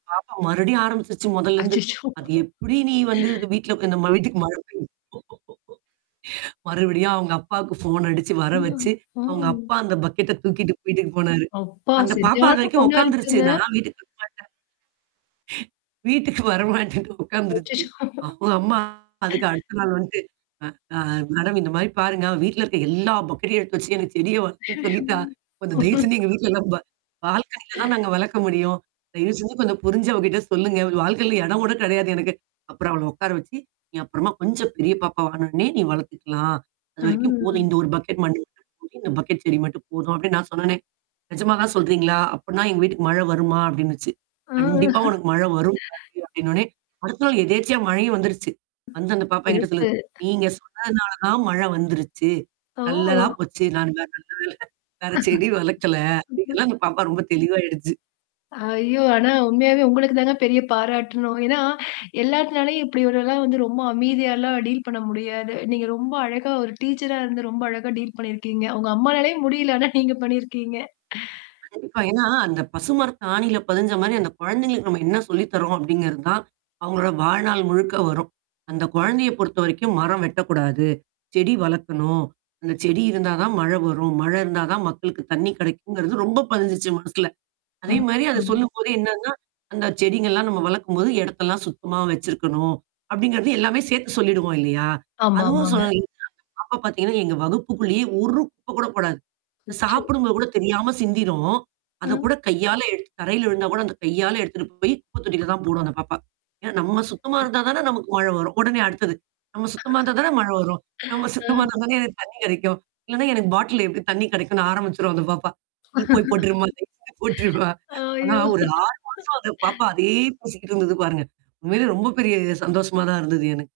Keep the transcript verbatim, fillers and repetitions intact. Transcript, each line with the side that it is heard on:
right: பாப்பா மறுபடியும் ஆரம்பிச்சுச்சு மொதல்லருந்து.
left: அச்சச்சோ!
right: அது எப்படி நீ வந்து அ வீட்ல இந்த வீட்டுக்கு மழ பெய்யும் மறுபடியும் அவங்க அப்பாவுக்கு ஃபோன் அடிச்சு வர
left: ஆ.
right: வச்சு, அவங்க
left: பாவம்ங்க.
right: அப்பா அந்த பக்கெட்ட தூக்கிட்டு வீட்டுக்கு போனாரு.
left: அப்பா
right: அந்த பாப்பா அது
left: சரியான
right: வரைக்கும்
left: பொண்ணா
right: உட்காந்துருச்சு
left: இருக்குங்க.
right: நான் வீட்டுக்கு வர மாட்டேன். ச. வீட்டுக்கு வரமாட்டேன்னு உட்காந்துருச்சு.
left: அச்சச்சோ!
right: அ அம்மா அதுக்கு அடுத்த நாள் வந்துட்டு. அ அ மேடம் இந்த மாரி பாருங்க வீட்ல இருக்க எல்லா பக்கெட்டையும் எடுத்து வச்சு எனக்கு செடிய வளர்க்கன்னும்னு
left: ஐயயோ
right: சொல்லிட்டா, கொஞ்சம் தயவு செஞ்சு எங்க வீட்ல நம்ப. பால்கனில தான் நாங்க வளர்க்க முடியும். தயவு செஞ்சு கொஞ்சம் புரிஞ்சு அவகிட்ட சொல்லுங்க. வாழ்க்கையில எடம் கூட கெடையாது எனக்கு. அப்புறம் அவள உட்கார வச்சு, நீ அப்புறமா கொஞ்சம் பெரிய பாப்பா வாண உடனே நீ வளர்த்துக்கலாம்.
left: ஆ.
right: அதுவரைக்கும் போதும். இந்த ஒரு பக்கெட் மண்ணு மட்டும் போதும் இந்த பக்கெட் செடி மட்டும் போதும் அப்படின்னு நான் சொன்ன உடனே. நெஜமா தான் சொல்றீங்களா? அப்டினா எங்க வீட்டுக்கு மழை வருமா? அப்படின்னுச்சு.
left: ஆ.
right: கண்டிப்பா உனக்கு மழை வரும் கண்டிப்பா அப்டின்னு சொன்ன வுடனே அடுத்த நாள் எதேச்சியா மழையும் வந்துருச்சு. வந்து அந்த பாப்பா என்கிட்ட
left: சிறப்பு.
right: சொல்லுது. நீங்க சொன்னதுனால தான் மழ வந்துருச்சு. நல்லதா
left: ஓ!
right: போச்சு. [unintelligible] நல்ல வேல. வேற செடி வளர்க்கல.
left: ம், ம்.
right: அங்கெல்லாம் அந்த பாப்பா ரொம்ப தெளிவாயிடுச்சு.
left: ஐயோ! ஆனா உண்மையாவே உங்களுக்கு தாங்க பெரிய பாராட்டணும். ஏன்னா, எல்லாத்துனாலயும் இப்படி ஒருல்லாம் வந்து ரொம்ப அமைதியாலாம் டீல் பண்ண முடியாது. நீங்க ரொம்ப அழகா ஒரு டீச்சரா இருந்து ரொம்ப அழகா டீல் பண்ணியிருக்கீங்க. அவுங்க அம்மானாலேயே முடியல ஆனா நீங்க பண்ணியிருக்கீங்க.
right: கண்டிப்பா. ஏன்னா, அந்த பசுமரத்து ஆணியில பதிஞ்ச மாரி அந்த குழந்தைகளுக்கு நம்ம என்ன சொல்லித் தர்றோம் அப்படிங்கிறது தான். அவவுங்களோட வாழ்நாள் முழுக்க வரும். அந்த குழந்தைய பொறுத்தவரைக்கும் மரம் வெட்டக்கூடாது. செடி வளர்க்கணும். அந்த செடி இருந்தா தான் மழை வரும். மழை இருந்தா தான் மக்களுக்கு தண்ணி கெடைக்குங்கிறது ரொம்ப பதிஞ்சுச்சு மனசுல.
left: ஆ.
right: அதே மாரி அத சொல்லும்போதே என்னன்னா அந்த செடிங்கலாம் நம்ம வளர்க்கும்போது எடத்தெல்லாம் சுத்தமா வச்சிருக்கணும். அப்படிங்கத எல்லாமே சேர்த்து சொல்லிடுவோம் இல்லையா? அதுவும்
left: ஆமாமாங்க.
right: சொல் எங்க அப்ப பார்த்தீங்கன்னா, எங்க வகுப்புக்குள்ளேயே ஒரு குப்ப கூட போடாது.
left: அச்சோ.
right: சாப்படும் பொது கூட தெரியாம சிந்திரும். அத
left: அ.
right: கூட கையால எடுத்து தரையில விழுந்தா கூட அத கையால எடுத்துட்டு போய் குப்ப தொட்டில தான் போடும் அந்த பாப்பா. என்னா நம்ம
left: [unintelligible]
right: சுத்தமா
left: [unintelligible]
right: இருந்தா தானே நமக்கு மழை வரும். உடனே அடுத்தது. நம்ம சுத்தமா இருந்தா தானே மழை வரும். நம்ம சுத்தமா
left: அ.
right: இருந்தா தானே எனக்கு தண்ணீ கெடைக்கும். இல்லன்னா எனக்கு பாட்டில் எப்டி தண்ணீ கெடைக்கும்ன்னு ஆரம்பிச்சுரும் அந்த பாப்பா. நீ போய் போட்ரு விட்டுருமா [unintelligible] விட்டுருமா. ஆனா
left: ஐயோ!
right: ஒரு ஆறு மாசம் அந்த பாப்பா அதையே பேசிக்கிட்டு இருந்தது பாருங்க. உண்மையிலயே ரொம்ப பெரிய சந்தோஷமா தான் இருந்தது எனக்கு.